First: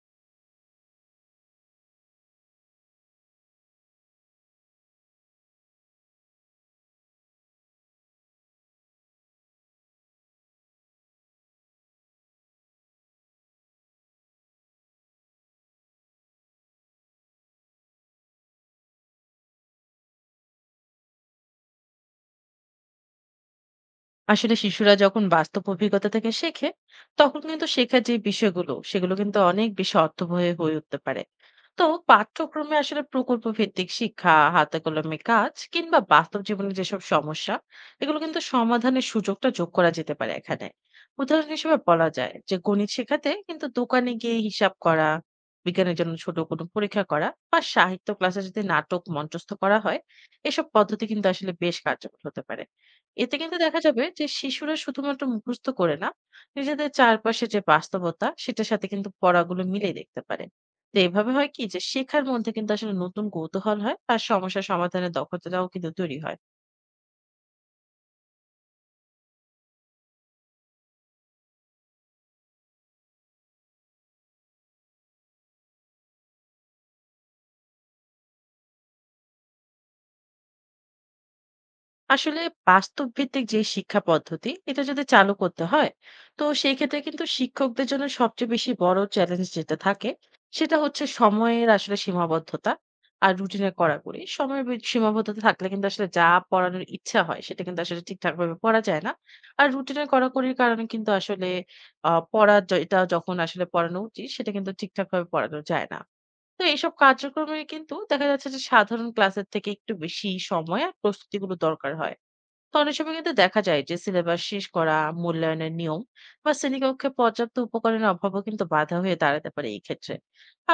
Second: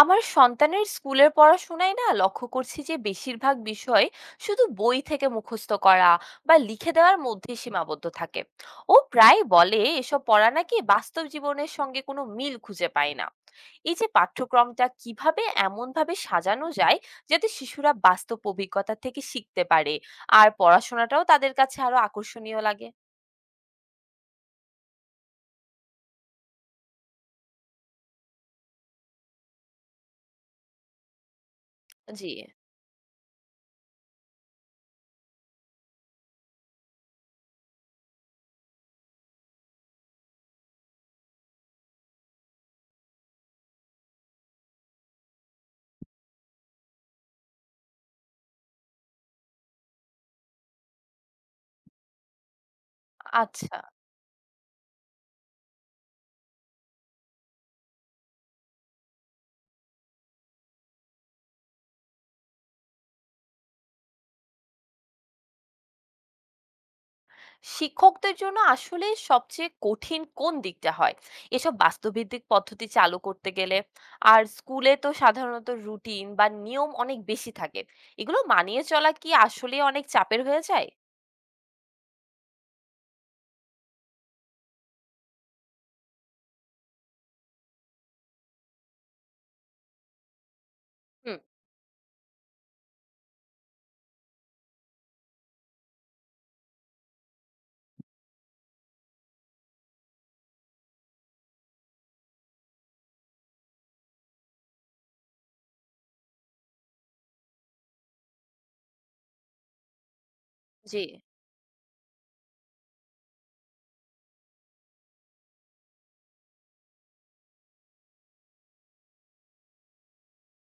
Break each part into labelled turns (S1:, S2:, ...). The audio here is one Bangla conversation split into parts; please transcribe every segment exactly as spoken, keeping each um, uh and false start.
S1: আমার সন্তানের স্কুলের পড়াশোনায় না লক্ষ্য করছি যে বেশিরভাগ বিষয় শুধু বই থেকে মুখস্থ করা বা লিখে দেওয়ার মধ্যে সীমাবদ্ধ থাকে। ও প্রায় বলে এসব পড়া নাকি বাস্তব জীবনের সঙ্গে কোনো মিল খুঁজে পায় না। এই যে পাঠ্যক্রমটা কিভাবে এমনভাবে সাজানো যায়, যাতে শিশুরা বাস্তব অভিজ্ঞতা থেকে শিখতে পারে আর পড়াশোনাটাও তাদের কাছে আরো আকর্ষণীয় লাগে?
S2: আসলে শিশুরা যখন বাস্তব অভিজ্ঞতা থেকে শেখে, তখন কিন্তু শেখার যে বিষয়গুলো সেগুলো কিন্তু অনেক বেশি অর্থবহ হয়ে উঠতে পারে। তো
S1: জি।
S2: পাঠ্যক্রমে আসলে প্রকল্প ভিত্তিক শিক্ষা, হাতে কলমে কাজ কিংবা বাস্তব জীবনে যেসব সমস্যা, এগুলো কিন্তু সমাধানের সুযোগটা যোগ করা যেতে পারে এখানে। উদাহরণ হিসেবে বলা যায় যে গণিত শেখাতে কিন্তু দোকানে গিয়ে হিসাব করা, বিজ্ঞানের জন্য ছোট কোনো পরীক্ষা করা বা সাহিত্য ক্লাসে যদি নাটক মঞ্চস্থ করা হয়, এসব পদ্ধতি কিন্তু আসলে বেশ কার্যকর হতে পারে। এতে কিন্তু
S1: আচ্ছা,
S2: দেখা যাবে যে শিশুরা শুধুমাত্র মুখস্থ করে না, নিজেদের চারপাশে যে বাস্তবতা সেটার সাথে কিন্তু পড়াগুলো মিলে দেখতে পারে। তো এভাবে হয় কি যে শেখার মধ্যে কিন্তু আসলে নতুন কৌতূহল হয় আর সমস্যা সমাধানের দক্ষতাটাও কিন্তু তৈরি হয়।
S1: শিক্ষকদের জন্য আসলে সবচেয়ে কঠিন কোন দিকটা হয় এসব বাস্তবভিত্তিক পদ্ধতি চালু করতে গেলে? আর স্কুলে তো সাধারণত রুটিন বা নিয়ম অনেক বেশি থাকে, এগুলো মানিয়ে চলা কি আসলে অনেক চাপের হয়ে যায়?
S2: আসলে বাস্তব ভিত্তিক যে শিক্ষা পদ্ধতি, এটা যদি চালু করতে হয়, তো সেই ক্ষেত্রে কিন্তু শিক্ষকদের জন্য সবচেয়ে বেশি বড় চ্যালেঞ্জ যেটা থাকে সেটা হচ্ছে
S1: হুম।
S2: সময়ের আসলে সীমাবদ্ধতা। আর রুটিনে কড়াকড়ি, সময়ের বি- সীমাবদ্ধতা থাকলে কিন্তু আসলে যা পড়ানোর ইচ্ছা হয় সেটা কিন্তু আসলে ঠিকঠাক ভাবে পড়া যায় না। আর রুটিনের কড়াকড়ির কারণে কিন্তু আসলে আহ পড়া য- এটা যখন আসলে পড়ানো উচিত সেটা কিন্তু ঠিকঠাক ভাবে পড়ানো যায় না। তো এইসব কার্যক্রমে কিন্তু দেখা যাচ্ছে যে সাধারণ ক্লাসের থেকে একটু বেশি সময় আর
S1: জি।
S2: প্রস্তুতি গুলো দরকার হয়। তো অনেক সময় কিন্তু দেখা যায় যে সিলেবাস শেষ করা, মূল্যায়নের নিয়ম বা শ্রেণীকক্ষে পর্যাপ্ত উপকরণের অভাবও কিন্তু বাধা হয়ে দাঁড়াতে পারে এই ক্ষেত্রে।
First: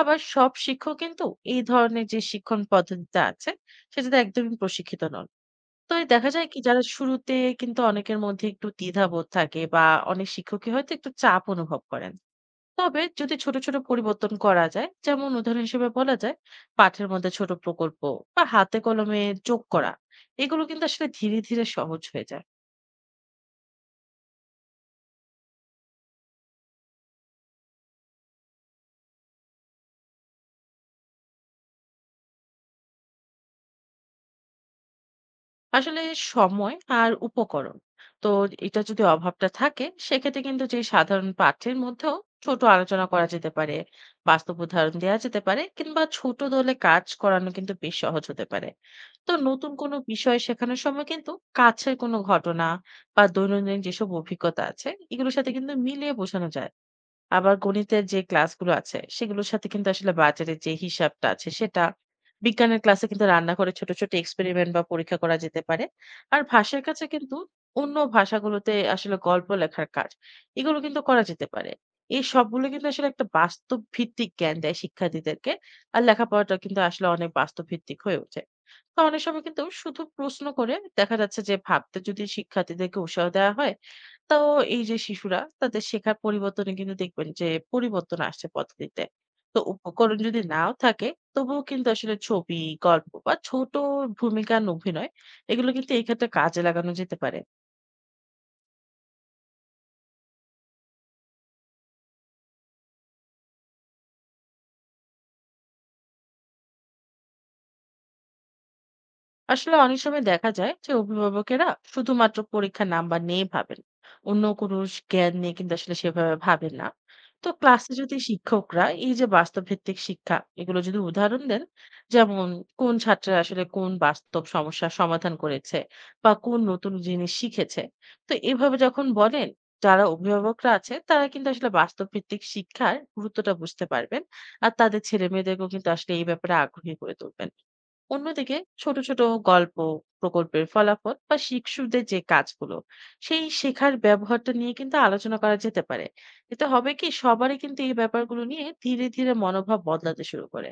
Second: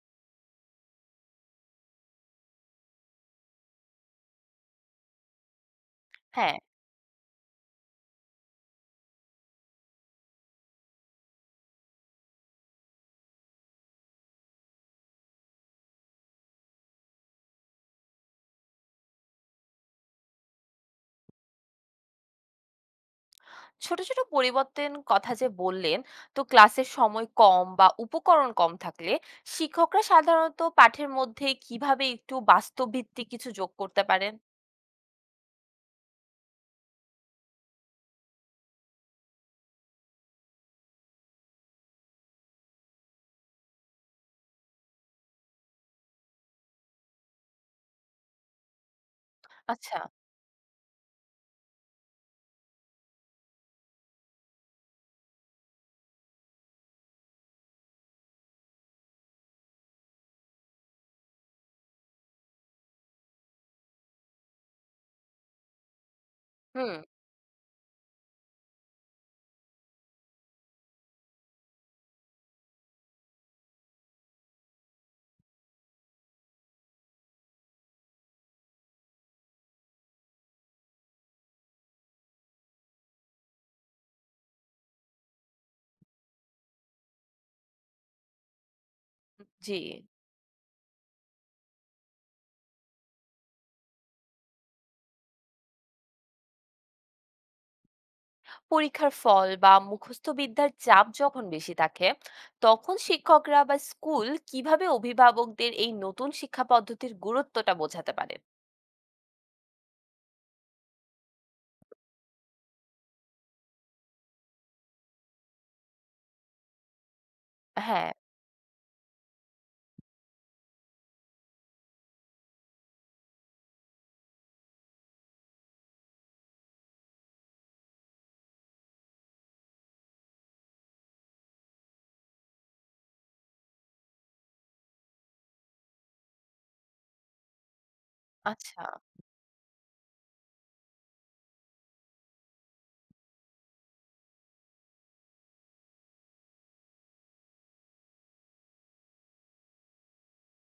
S2: আবার সব শিক্ষক কিন্তু এই ধরনের যে শিক্ষণ পদ্ধতিটা আছে সেটাতে একদমই প্রশিক্ষিত নন। তো এই দেখা যায়
S1: হ্যাঁ।
S2: কি, যারা শুরুতে কিন্তু অনেকের মধ্যে একটু দ্বিধাবোধ থাকে বা অনেক শিক্ষকই হয়তো একটু চাপ অনুভব করেন। তবে যদি ছোট, ছোট পরিবর্তন করা যায়, যেমন উদাহরণ হিসেবে বলা যায় পাঠের মধ্যে ছোট প্রকল্প বা হাতে কলমে যোগ করা, এগুলো কিন্তু আসলে ধীরে, ধীরে সহজ হয়ে যায়।
S1: ছোট ছোট পরিবর্তন কথা যে বললেন, তো ক্লাসের সময় কম বা উপকরণ কম থাকলে শিক্ষকরা সাধারণত পাঠের মধ্যে কিভাবে একটু বাস্তবভিত্তিক কিছু যোগ করতে পারেন?
S2: আসলে সময় আর উপকরণ, তো এটা যদি অভাবটা থাকে, সেক্ষেত্রে কিন্তু যে সাধারণ পাঠ্যের মধ্যেও ছোট আলোচনা করা যেতে পারে, বাস্তব উদাহরণ দেওয়া যেতে পারে কিংবা ছোট দলে কাজ করানো কিন্তু বেশ সহজ হতে পারে। তো নতুন কোনো
S1: আচ্ছা।
S2: বিষয় শেখানোর সময় কিন্তু কাছের কোনো ঘটনা বা দৈনন্দিন যেসব অভিজ্ঞতা আছে এগুলোর সাথে কিন্তু মিলিয়ে বোঝানো যায়। আবার গণিতের যে ক্লাসগুলো আছে সেগুলোর সাথে কিন্তু আসলে বাজারের যে হিসাবটা আছে সেটা, বিজ্ঞানের ক্লাসে কিন্তু রান্না করে ছোট ছোট এক্সপেরিমেন্ট বা পরীক্ষা করা যেতে পারে। আর ভাষার
S1: হুম।
S2: কাছে কিন্তু অন্য ভাষাগুলোতে আসলে গল্প লেখার কাজ, এগুলো কিন্তু করা যেতে পারে। এই সবগুলো কিন্তু আসলে একটা বাস্তব ভিত্তিক জ্ঞান দেয় শিক্ষার্থীদেরকে, আর লেখাপড়াটা কিন্তু আসলে অনেক বাস্তব ভিত্তিক হয়ে ওঠে। তো অনেক সময় কিন্তু শুধু প্রশ্ন করে দেখা যাচ্ছে যে ভাবতে যদি শিক্ষার্থীদেরকে উৎসাহ দেওয়া হয়, তো এই যে শিশুরা তাদের শেখার পরিবর্তনে কিন্তু দেখবেন যে পরিবর্তন আসছে পদ্ধতিতে। তো
S1: জি।
S2: উপকরণ যদি নাও থাকে, তবুও কিন্তু আসলে ছবি, গল্প বা ছোট ভূমিকার অভিনয়, এগুলো কিন্তু এক্ষেত্রে কাজে লাগানো যেতে পারে।
S1: পরীক্ষার ফল বা মুখস্থ বিদ্যার চাপ যখন বেশি থাকে, তখন শিক্ষকরা বা স্কুল কিভাবে অভিভাবকদের এই নতুন শিক্ষা পদ্ধতির গুরুত্বটা বোঝাতে পারে?
S2: আসলে অনেক সময় দেখা যায় যে অভিভাবকেরা শুধুমাত্র পরীক্ষার নাম্বার নিয়ে ভাবেন, অন্য কোনো স- জ্ঞান নিয়ে কিন্তু আসলে সেভাবে ভাবেন না। তো ক্লাসে
S1: হ্যাঁ।
S2: যদি শিক্ষকরা এই যে বাস্তব ভিত্তিক শিক্ষা, এগুলো যদি উদাহরণ দেন, যেমন কোন ছাত্ররা আসলে কোন বাস্তব সমস্যার সমাধান করেছে বা কোন নতুন জিনিস শিখেছে, তো এভাবে যখন বলেন, যারা অভিভাবকরা আছে তারা কিন্তু আসলে বাস্তব ভিত্তিক শিক্ষার গুরুত্বটা বুঝতে পারবেন আর তাদের ছেলে মেয়েদেরকেও কিন্তু আসলে এই ব্যাপারে আগ্রহী করে তুলবেন। অন্যদিকে
S1: আচ্ছা,
S2: ছোট ছোট গল্প, প্রকল্পের ফলাফল বা শিশুদের যে কাজগুলো, সেই শেখার ব্যবহারটা নিয়ে কিন্তু আলোচনা করা যেতে পারে। এতে হবে কি, সবারই কিন্তু এই ব্যাপারগুলো নিয়ে ধীরে ধীরে মনোভাব বদলাতে শুরু করে।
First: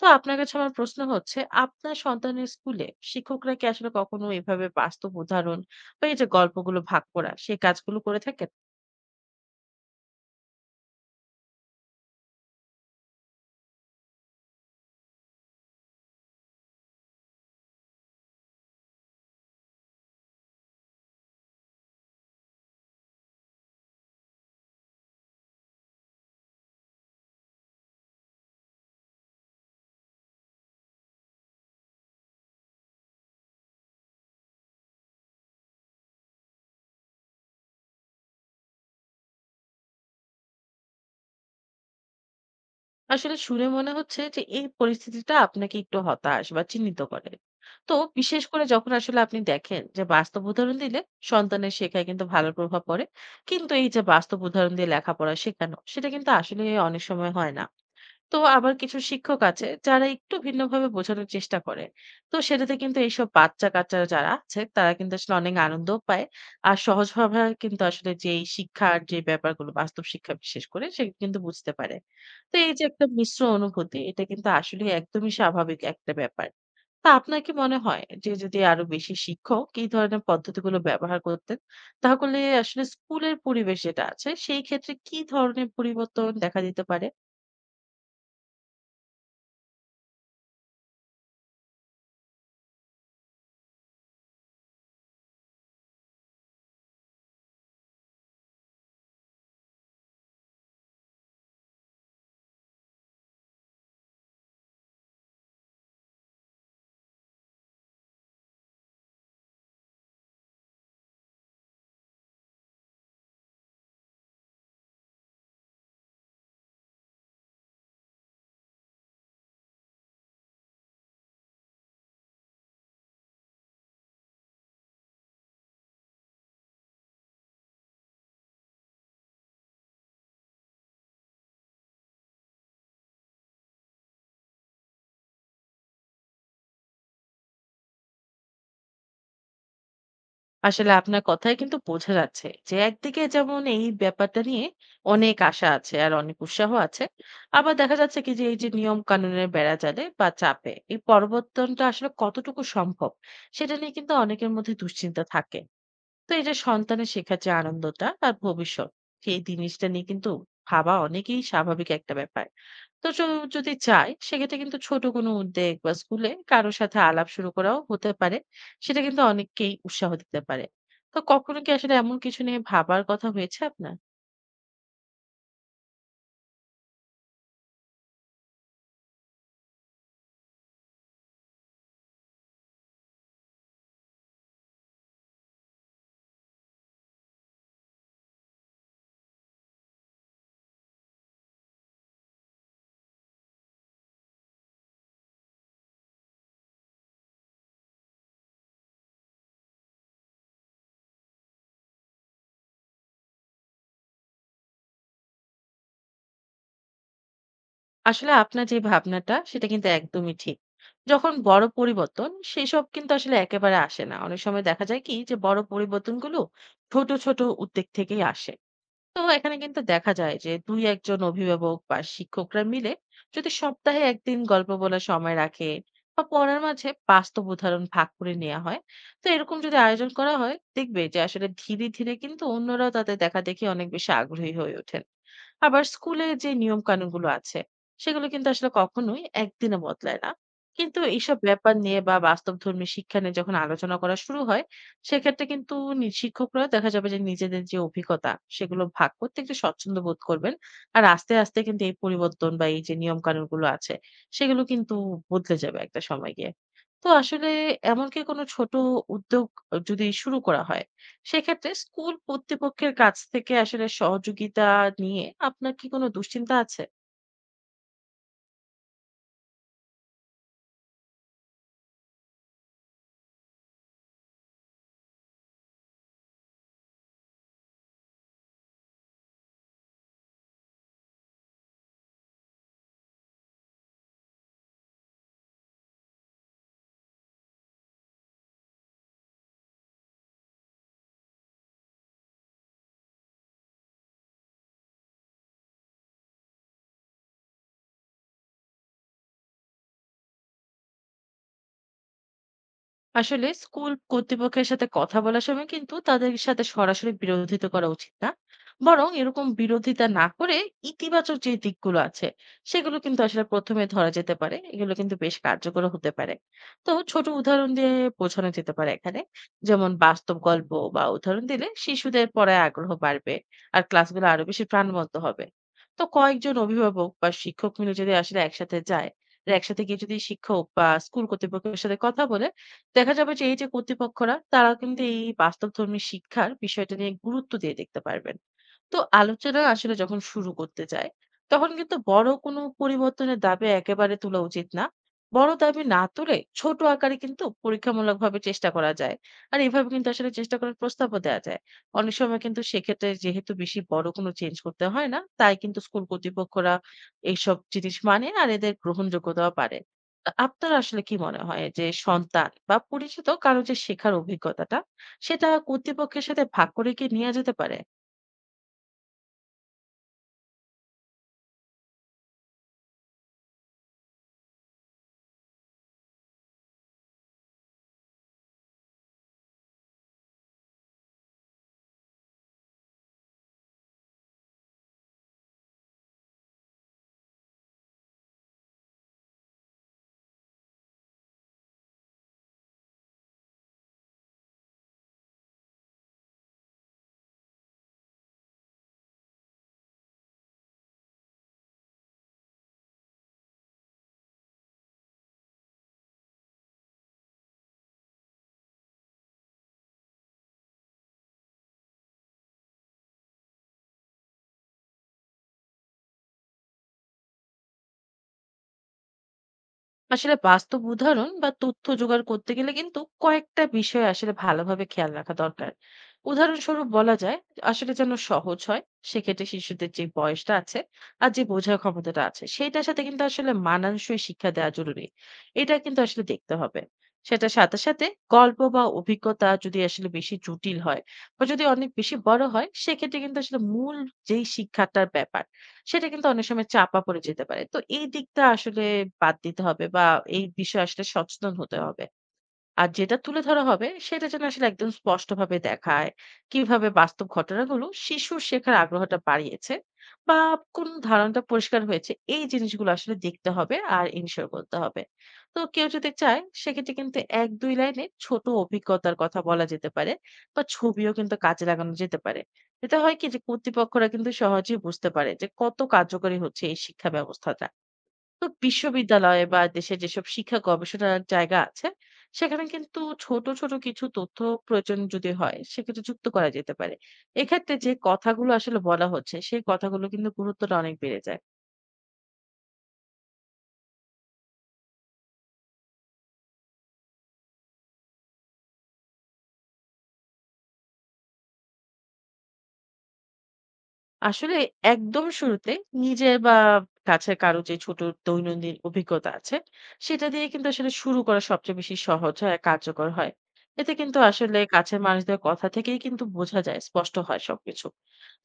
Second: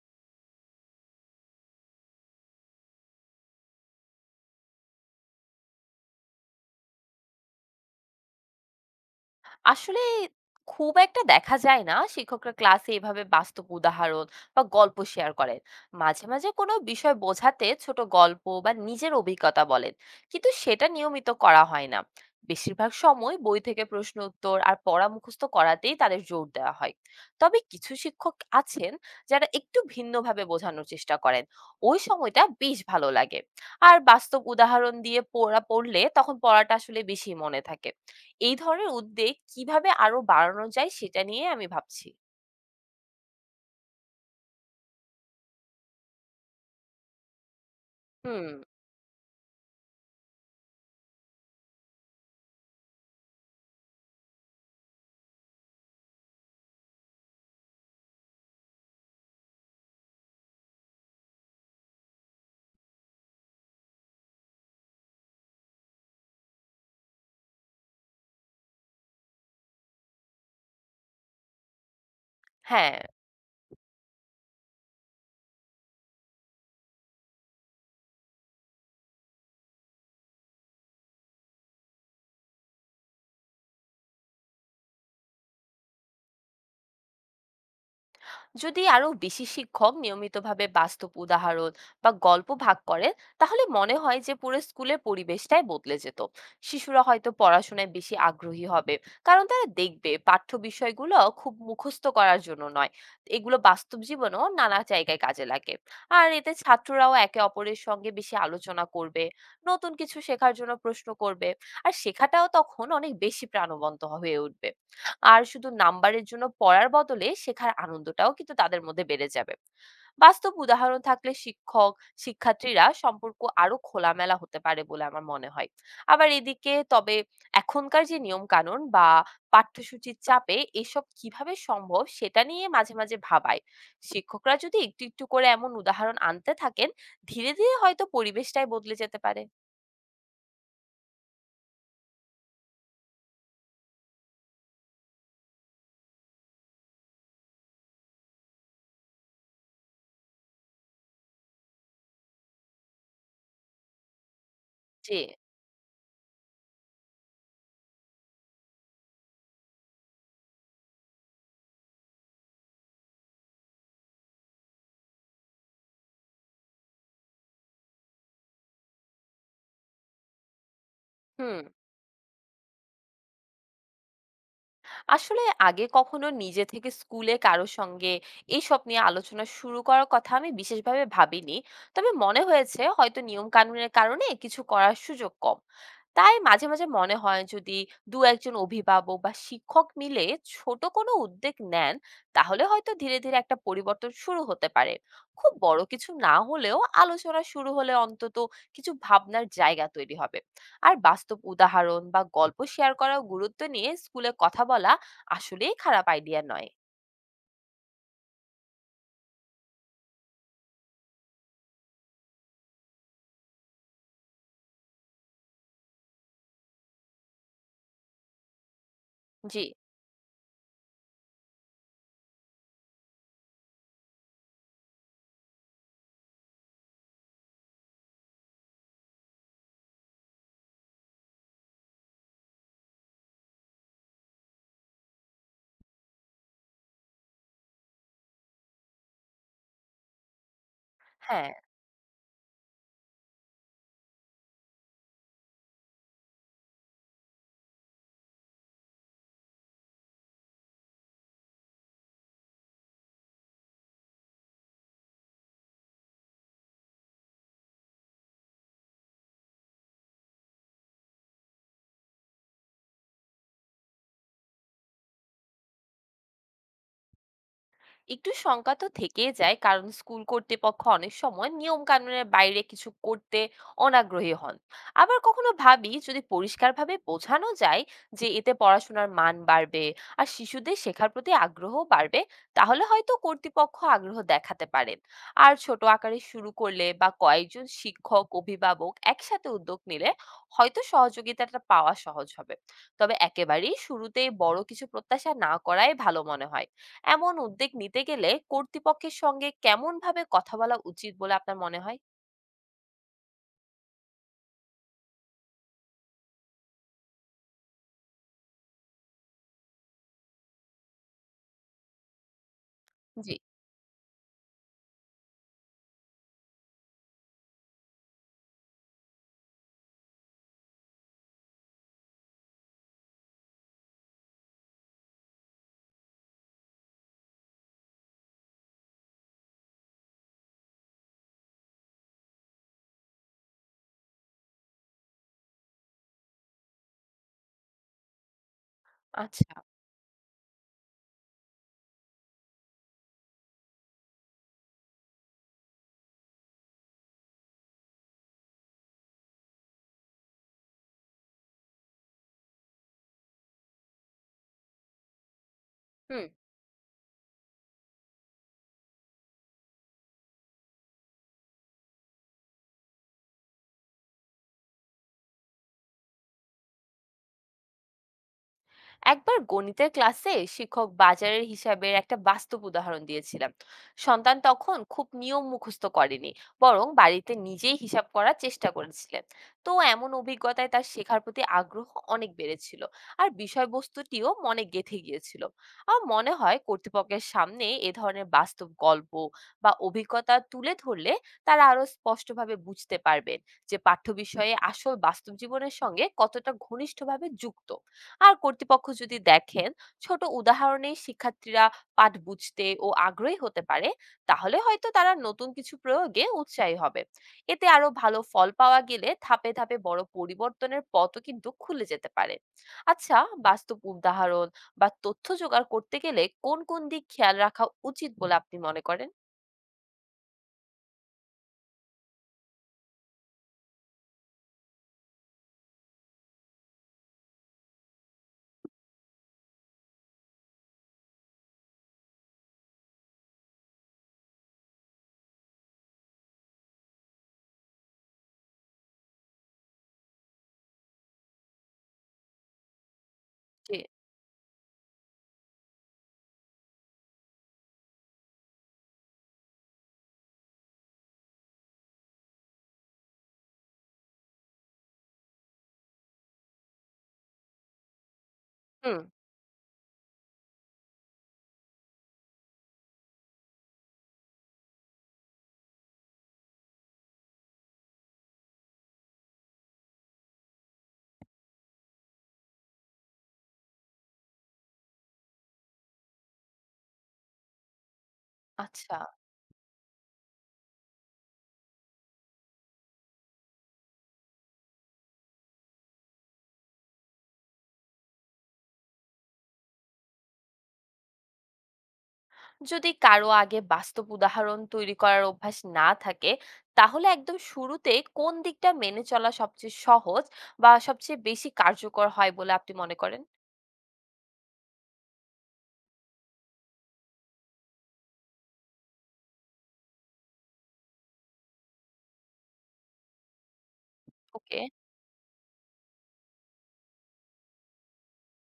S2: তো আপনার কাছে আমার প্রশ্ন হচ্ছে, আপনার সন্তানের স্কুলে শিক্ষকরা কি আসলে কখনো এভাবে বাস্তব উদাহরণ বা এই যে গল্পগুলো ভাগ করা সেই কাজগুলো করে থাকে?
S1: আসলে খুব একটা দেখা যায় না শিক্ষকরা ক্লাসে এভাবে বাস্তব উদাহরণ বা গল্প শেয়ার করেন। মাঝে মাঝে কোনো বিষয় বোঝাতে ছোট গল্প বা নিজের অভিজ্ঞতা বলেন, কিন্তু সেটা নিয়মিত করা হয় না। বেশিরভাগ সময় বই থেকে প্রশ্ন উত্তর আর পড়া মুখস্থ করাতেই তাদের জোর দেওয়া হয়। তবে কিছু শিক্ষক আছেন যারা একটু ভিন্নভাবে বোঝানোর চেষ্টা করেন, ওই সময়টা বেশ ভালো লাগে। আর বাস্তব উদাহরণ দিয়ে পড়া পড়লে তখন পড়াটা আসলে বেশি মনে থাকে। এই ধরনের উদ্বেগ কিভাবে আরো বাড়ানো যায় সেটা নিয়ে আমি ভাবছি।
S2: আসলে শুনে মনে হচ্ছে যে এই পরিস্থিতিটা আপনাকে একটু হতাশ বা চিন্তিত করে। তো বিশেষ
S1: হুম।
S2: করে যখন আসলে আপনি দেখেন যে বাস্তব উদাহরণ দিলে সন্তানের শেখায় কিন্তু ভালো প্রভাব পড়ে। কিন্তু এই যে বাস্তব উদাহরণ দিয়ে লেখাপড়া শেখানো সেটা কিন্তু আসলে অনেক সময় হয় না। তো আবার কিছু শিক্ষক আছে যারা একটু ভিন্নভাবে বোঝানোর চেষ্টা করে, তো সেটাতে কিন্তু এইসব বাচ্চা কাচ্চারা যারা আছে তারা কিন্তু আসলে অনেক আনন্দ পায় আর সহজভাবে কিন্তু আসলে যে এই শিক্ষার যে ব্যাপারগুলো, বাস্তব শিক্ষা বিশেষ করে, সেটা কিন্তু বুঝতে পারে। তো এই যে
S1: হ্যাঁ।
S2: একটা মিশ্র অনুভূতি, এটা কিন্তু আসলে একদমই স্বাভাবিক একটা ব্যাপার। তা আপনার কি মনে হয় যে যদি আরো বেশি শিক্ষক এই ধরনের পদ্ধতিগুলো ব্যবহার করতেন, তাহলে আসলে স্কুলের পরিবেশ যেটা আছে সেই ক্ষেত্রে কি ধরনের পরিবর্তন দেখা দিতে পারে?
S1: যদি আরো বেশি শিক্ষক নিয়মিতভাবে বাস্তব উদাহরণ বা গল্প ভাগ করেন, তাহলে মনে হয় যে পুরো স্কুলের পরিবেশটাই বদলে যেত। শিশুরা হয়তো পড়াশোনায় বেশি আগ্রহী হবে, কারণ তারা দেখবে পাঠ্য বিষয়গুলো খুব মুখস্থ করার জন্য নয়, এগুলো বাস্তব জীবনেও নানা জায়গায় কাজে লাগে। আর এতে ছাত্ররাও একে অপরের সঙ্গে বেশি আলোচনা করবে, নতুন কিছু শেখার জন্য প্রশ্ন করবে, আর শেখাটাও তখন অনেক বেশি প্রাণবন্ত হয়ে উঠবে। আর শুধু নাম্বারের জন্য পড়ার বদলে শেখার আনন্দটাও কিন্তু তাদের মধ্যে বেড়ে যাবে। বাস্তব উদাহরণ থাকলে শিক্ষক শিক্ষার্থীরা সম্পর্ক আরো খোলামেলা হতে পারে বলে আমার মনে হয়। আবার এদিকে তবে এখনকার যে নিয়ম কানুন বা পাঠ্যসূচির চাপে এসব কিভাবে সম্ভব সেটা নিয়ে মাঝে মাঝে ভাবায়। শিক্ষকরা যদি একটু একটু করে এমন উদাহরণ আনতে থাকেন, ধীরে ধীরে হয়তো পরিবেশটাই বদলে যেতে পারে।
S2: আসলে আপনার কথায় কিন্তু বোঝা যাচ্ছে যে একদিকে যেমন এই ব্যাপারটা নিয়ে অনেক আশা আছে আর অনেক উৎসাহ আছে, আবার দেখা যাচ্ছে কি যে এই যে নিয়ম কানুনের বেড়াজালে বা চাপে এই পরিবর্তনটা আসলে কতটুকু সম্ভব, সেটা নিয়ে কিন্তু অনেকের মধ্যে
S1: যে।
S2: দুশ্চিন্তা থাকে। তো এই যে সন্তানের শেখার যে আনন্দটা আর ভবিষ্যৎ, সেই জিনিসটা নিয়ে কিন্তু ভাবা অনেকেই স্বাভাবিক একটা ব্যাপার। তো য যদি চায়, সেক্ষেত্রে কিন্তু ছোট কোনো উদ্যোগ বা স্কুলে কারো সাথে আলাপ শুরু করাও হতে পারে। সেটা কিন্তু অনেককেই উৎসাহ দিতে পারে। তো
S1: হুম।
S2: কখনো কি আসলে এমন কিছু নিয়ে ভাবার কথা হয়েছে আপনার?
S1: আসলে আগে কখনো নিজে থেকে স্কুলে কারো সঙ্গে এইসব নিয়ে আলোচনা শুরু করার কথা আমি বিশেষভাবে ভাবিনি। তবে মনে হয়েছে হয়তো নিয়ম কানুনের কারণে কিছু করার সুযোগ কম। তাই মাঝে মাঝে মনে হয় যদি দু একজন অভিভাবক বা শিক্ষক মিলে ছোট কোনো উদ্যোগ নেন, তাহলে হয়তো ধীরে ধীরে একটা পরিবর্তন শুরু হতে পারে। খুব বড় কিছু না হলেও আলোচনা শুরু হলে অন্তত কিছু ভাবনার জায়গা তৈরি হবে। আর বাস্তব উদাহরণ বা গল্প শেয়ার করার গুরুত্ব নিয়ে স্কুলে কথা বলা আসলেই খারাপ আইডিয়া নয়।
S2: আসলে আপনার যে ভাবনাটা সেটা কিন্তু একদমই ঠিক। যখন বড় পরিবর্তন সেসব কিন্তু আসলে একেবারে আসে না। অনেক সময় দেখা যায় কি যে বড় পরিবর্তনগুলো ছোট, ছোট উদ্যোগ থেকেই আসে। তো এখানে
S1: জি।
S2: কিন্তু দেখা যায় যে দুই একজন অভিভাবক বা শিক্ষকরা মিলে যদি সপ্তাহে একদিন গল্প বলার সময় রাখে বা পড়ার মাঝে বাস্তব উদাহরণ ভাগ করে নেওয়া হয়, তো এরকম যদি আয়োজন করা হয় দেখবে যে আসলে ধীরে ধীরে কিন্তু অন্যরাও তাদের দেখা দেখি অনেক বেশি আগ্রহী হয়ে ওঠেন। আবার স্কুলে যে নিয়ম কানুন গুলো আছে সেগুলো কিন্তু আসলে কখনোই একদিনে বদলায় না, কিন্তু এইসব
S1: হ্যাঁ।
S2: ব্যাপার নিয়ে বা বাস্তবধর্মী শিক্ষা নিয়ে যখন আলোচনা করা শুরু হয় সেক্ষেত্রে কিন্তু নি শিক্ষকরা দেখা যাবে যে নিজেদের যে অভিজ্ঞতা সেগুলো ভাগ করতে একটু স্বচ্ছন্দ বোধ করবেন। আর আস্তে, আস্তে কিন্তু এই পরিবর্তন বা এই যে নিয়ম কানুনগুলো আছে সেগুলো কিন্তু বদলে যাবে একটা সময় গিয়ে। তো আসলে এমনকি কোনো ছোট উদ্যোগ যদি শুরু করা হয়, সেক্ষেত্রে স্কুল কর্তৃপক্ষের কাছ থেকে আসলে সহযোগিতা নিয়ে আপনার কি কোনো দুশ্চিন্তা আছে?
S1: একটু শঙ্কা তো থেকেই যায়, কারণ স্কুল কর্তৃপক্ষ অনেক সময় নিয়ম কানুনের বাইরে কিছু করতে অনাগ্রহী হন। আবার কখনো ভাবি যদি পরিষ্কারভাবে বোঝানো যায় যে এতে পড়াশোনার মান বাড়বে আর শিশুদের শেখার প্রতি আগ্রহ বাড়বে, তাহলে হয়তো কর্তৃপক্ষ আগ্রহ দেখাতে পারেন। আর ছোট আকারে শুরু করলে বা কয়েকজন শিক্ষক অভিভাবক একসাথে উদ্যোগ নিলে হয়তো সহযোগিতাটা পাওয়া সহজ হবে। তবে একেবারেই শুরুতেই বড় কিছু প্রত্যাশা না করাই ভালো মনে হয়। এমন উদ্যোগ নিতে গেলে কর্তৃপক্ষের সঙ্গে কেমন ভাবে কথা বলা উচিত বলে আপনার মনে হয়?
S2: আসলে স্কুল কর্তৃপক্ষের সাথে কথা বলার সময় কিন্তু তাদের সাথে সরাসরি বিরোধিতা করা উচিত না, বরং এরকম বিরোধিতা না করে ইতিবাচক যে দিকগুলো আছে সেগুলো কিন্তু
S1: জি।
S2: আসলে প্রথমে ধরা যেতে পারে, এগুলো কিন্তু বেশ কার্যকর হতে পারে। তো ছোট উদাহরণ দিয়ে বোঝানো যেতে পারে এখানে, যেমন বাস্তব গল্প বা উদাহরণ দিলে শিশুদের পড়ায় আগ্রহ বাড়বে আর ক্লাসগুলো আরো বেশি প্রাণবন্ত হবে। তো কয়েকজন অভিভাবক বা শিক্ষক মিলে যদি আসলে একসাথে যায় আর একসাথে গিয়ে যদি শিক্ষক বা স্কুল কর্তৃপক্ষের সাথে কথা বলে, দেখা যাবে যে এই যে কর্তৃপক্ষরা তারা কিন্তু এই বাস্তবধর্মী শিক্ষার বিষয়টা নিয়ে গুরুত্ব দিয়ে দেখতে পারবেন। তো
S1: আচ্ছা।
S2: আলোচনা আসলে যখন শুরু করতে যায় তখন কিন্তু বড় কোনো পরিবর্তনের দাবি একেবারে তোলা উচিত না। বড় দাবি না তুলে ছোট আকারে কিন্তু পরীক্ষামূলকভাবে চেষ্টা করা যায়, আর এভাবে কিন্তু আসলে চেষ্টা করার প্রস্তাবও দেওয়া যায়। অনেক সময় কিন্তু সেক্ষেত্রে যেহেতু বেশি বড় কোনো চেঞ্জ করতে হয় না, তাই কিন্তু স্কুল
S1: হুম।
S2: কর্তৃপক্ষরা এইসব জিনিস মানে আর এদের গ্রহণযোগ্যতাও পারে। তা আপনার আসলে কি মনে হয় যে সন্তান বা পরিচিত কারো যে শেখার অভিজ্ঞতাটা সেটা কর্তৃপক্ষের সাথে ভাগ করে কি নিয়ে যেতে পারে?
S1: একবার গণিতের ক্লাসে শিক্ষক বাজারের হিসাবের একটা বাস্তব উদাহরণ দিয়েছিলাম। সন্তান তখন খুব নিয়ম মুখস্থ করেনি, বরং বাড়িতে নিজেই হিসাব করার চেষ্টা করেছিলেন। তো এমন অভিজ্ঞতায় তার শেখার প্রতি আগ্রহ অনেক বেড়েছিল আর বিষয়বস্তুটিও মনে গেঁথে গিয়েছিল। আমার মনে হয় কর্তৃপক্ষের সামনে এ ধরনের বাস্তব গল্প বা অভিজ্ঞতা তুলে ধরলে তারা আরো স্পষ্টভাবে বুঝতে পারবেন যে পাঠ্য বিষয়ে আসল বাস্তব জীবনের সঙ্গে কতটা ঘনিষ্ঠভাবে যুক্ত। আর কর্তৃপক্ষ যদি দেখেন ছোট উদাহরণে শিক্ষার্থীরা পাঠ বুঝতে ও আগ্রহী হতে পারে, তাহলে হয়তো তারা নতুন কিছু প্রয়োগে উৎসাহী হবে। এতে আরো ভালো ফল পাওয়া গেলে ধাপে ধাপে বড় পরিবর্তনের পথও কিন্তু খুলে যেতে পারে। আচ্ছা, বাস্তব উদাহরণ বা তথ্য জোগাড় করতে গেলে কোন কোন দিক খেয়াল রাখা উচিত বলে আপনি মনে করেন?
S2: আসলে বাস্তব উদাহরণ বা তথ্য জোগাড় করতে গেলে কিন্তু কয়েকটা বিষয় আসলে ভালোভাবে খেয়াল রাখা দরকার। উদাহরণস্বরূপ বলা যায়, আসলে যেন সহজ হয়, সেক্ষেত্রে শিশুদের যে বয়সটা আছে আর যে বোঝার ক্ষমতাটা আছে সেটার সাথে কিন্তু আসলে মানানসই শিক্ষা দেওয়া জরুরি, এটা কিন্তু আসলে দেখতে হবে। সেটার সাথে সাথে গল্প বা অভিজ্ঞতা যদি আসলে বেশি জটিল হয় বা যদি অনেক বেশি বড় হয়, সেক্ষেত্রে কিন্তু আসলে
S1: যে।
S2: মূল যেই শিক্ষাটার ব্যাপার সেটা কিন্তু অনেক সময় চাপা পড়ে যেতে পারে। তো এই দিকটা আসলে বাদ দিতে হবে বা এই বিষয়ে আসলে সচেতন হতে হবে। আর যেটা তুলে ধরা হবে সেটা যেন আসলে একদম স্পষ্টভাবে দেখায় কিভাবে বাস্তব ঘটনাগুলো শিশুর শেখার
S1: হুম।
S2: আগ্রহটা বাড়িয়েছে বা কোন ধারণাটা পরিষ্কার হয়েছে, এই জিনিসগুলো আসলে দেখতে হবে আর ইনশিওর করতে হবে। তো কেউ যদি চায় সেক্ষেত্রে কিন্তু এক দুই লাইনে ছোট অভিজ্ঞতার কথা বলা যেতে পারে বা ছবিও কিন্তু কাজে লাগানো যেতে পারে। এটা হয় কি যে কর্তৃপক্ষরা কিন্তু সহজেই বুঝতে পারে যে কত কার্যকরী হচ্ছে এই শিক্ষা ব্যবস্থাটা। তো
S1: আচ্ছা।
S2: বিশ্ববিদ্যালয়ে বা দেশের যেসব শিক্ষা গবেষণার জায়গা আছে সেখানে কিন্তু ছোট ছোট কিছু তথ্য, প্রয়োজন যদি হয় সেক্ষেত্রে যুক্ত করা যেতে পারে। এক্ষেত্রে যে কথাগুলো আসলে বলা হচ্ছে সেই কথাগুলো কিন্তু গুরুত্বটা অনেক বেড়ে যায়।
S1: যদি কারো আগে বাস্তব উদাহরণ তৈরি করার অভ্যাস না থাকে, তাহলে একদম শুরুতে কোন দিকটা মেনে চলা সবচেয়ে সহজ বা সবচেয়ে বেশি কার্যকর হয় বলে আপনি মনে করেন?
S2: আসলে একদম শুরুতে নিজের বা কাছের কারো যে ছোট দৈনন্দিন অভিজ্ঞতা আছে সেটা দিয়ে কিন্তু আসলে শুরু করা সবচেয়ে বেশি সহজ হয় আর কার্যকর হয়। এতে কিন্তু আসলে
S1: ওকে।
S2: কাছের মানুষদের কথা থেকেই কিন্তু বোঝা যায়, স্পষ্ট হয় সবকিছু।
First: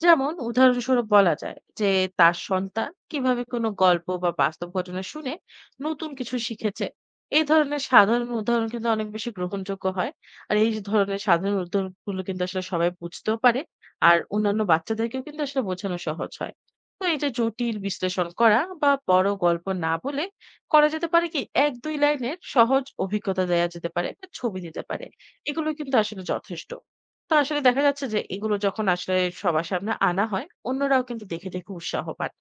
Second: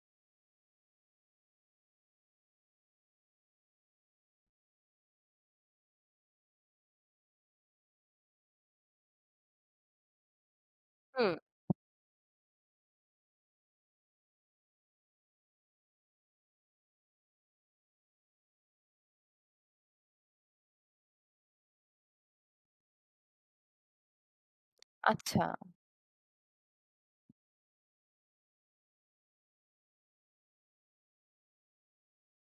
S2: যেমন উদাহরণস্বরূপ বলা যায় যে তার সন্তান কিভাবে কোনো গল্প বা বাস্তব ঘটনা শুনে নতুন কিছু শিখেছে, এই ধরনের সাধারণ উদাহরণ কিন্তু অনেক বেশি গ্রহণযোগ্য হয়। আর এই ধরনের
S1: হুম।
S2: সাধারণ উদাহরণগুলো কিন্তু আসলে সবাই বুঝতেও পারে আর অন্যান্য বাচ্চাদেরকেও কিন্তু আসলে বোঝানো সহজ হয়। তো এই যে জটিল বিশ্লেষণ করা বা বড় গল্প না বলে করা যেতে পারে কি, এক দুই লাইনের সহজ অভিজ্ঞতা দেয়া যেতে পারে বা ছবি দিতে পারে,
S1: আচ্ছা।
S2: এগুলো কিন্তু আসলে যথেষ্ট। তো আসলে দেখা যাচ্ছে যে এগুলো যখন আসলে সবার সামনে আনা হয় অন্যরাও কিন্তু দেখে দেখে উৎসাহ পান।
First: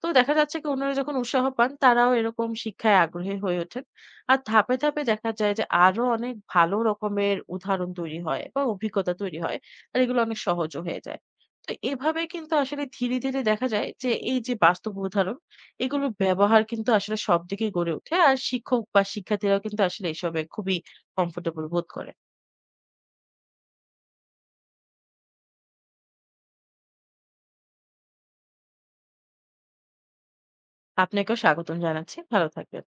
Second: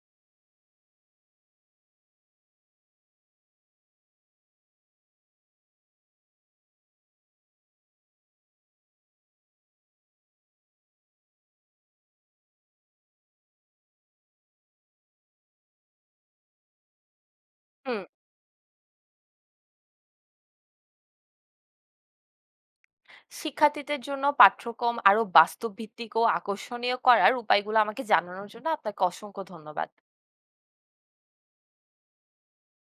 S2: তো দেখা যাচ্ছে কি অন্যরা যখন উৎসাহ পান তারাও এরকম শিক্ষায় আগ্রহী হয়ে ওঠেন আর ধাপে ধাপে দেখা যায় যে আরো অনেক ভালো রকমের উদাহরণ তৈরি হয় বা অভিজ্ঞতা তৈরি হয় আর এগুলো অনেক সহজও হয়ে যায়। তো এভাবে কিন্তু আসলে ধীরে, ধীরে দেখা যায় যে এই যে বাস্তব উদাহরণ এগুলোর ব্যবহার কিন্তু আসলে সব দিকেই গড়ে
S1: হুম।
S2: ওঠে। আর শিক্ষক বা শিক্ষার্থীরাও কিন্তু আসলে এসবে খুবই কমফোর্টেবল বোধ করে।
S1: শিক্ষার্থীদের জন্য পাঠ্যক্রম আরো বাস্তব ভিত্তিক ও আকর্ষণীয় করার উপায়গুলো আমাকে জানানোর জন্য আপনাকে অসংখ্য ধন্যবাদ।
S2: আপনাকেও স্বাগতম জানাচ্ছি। ভালো থাকবেন।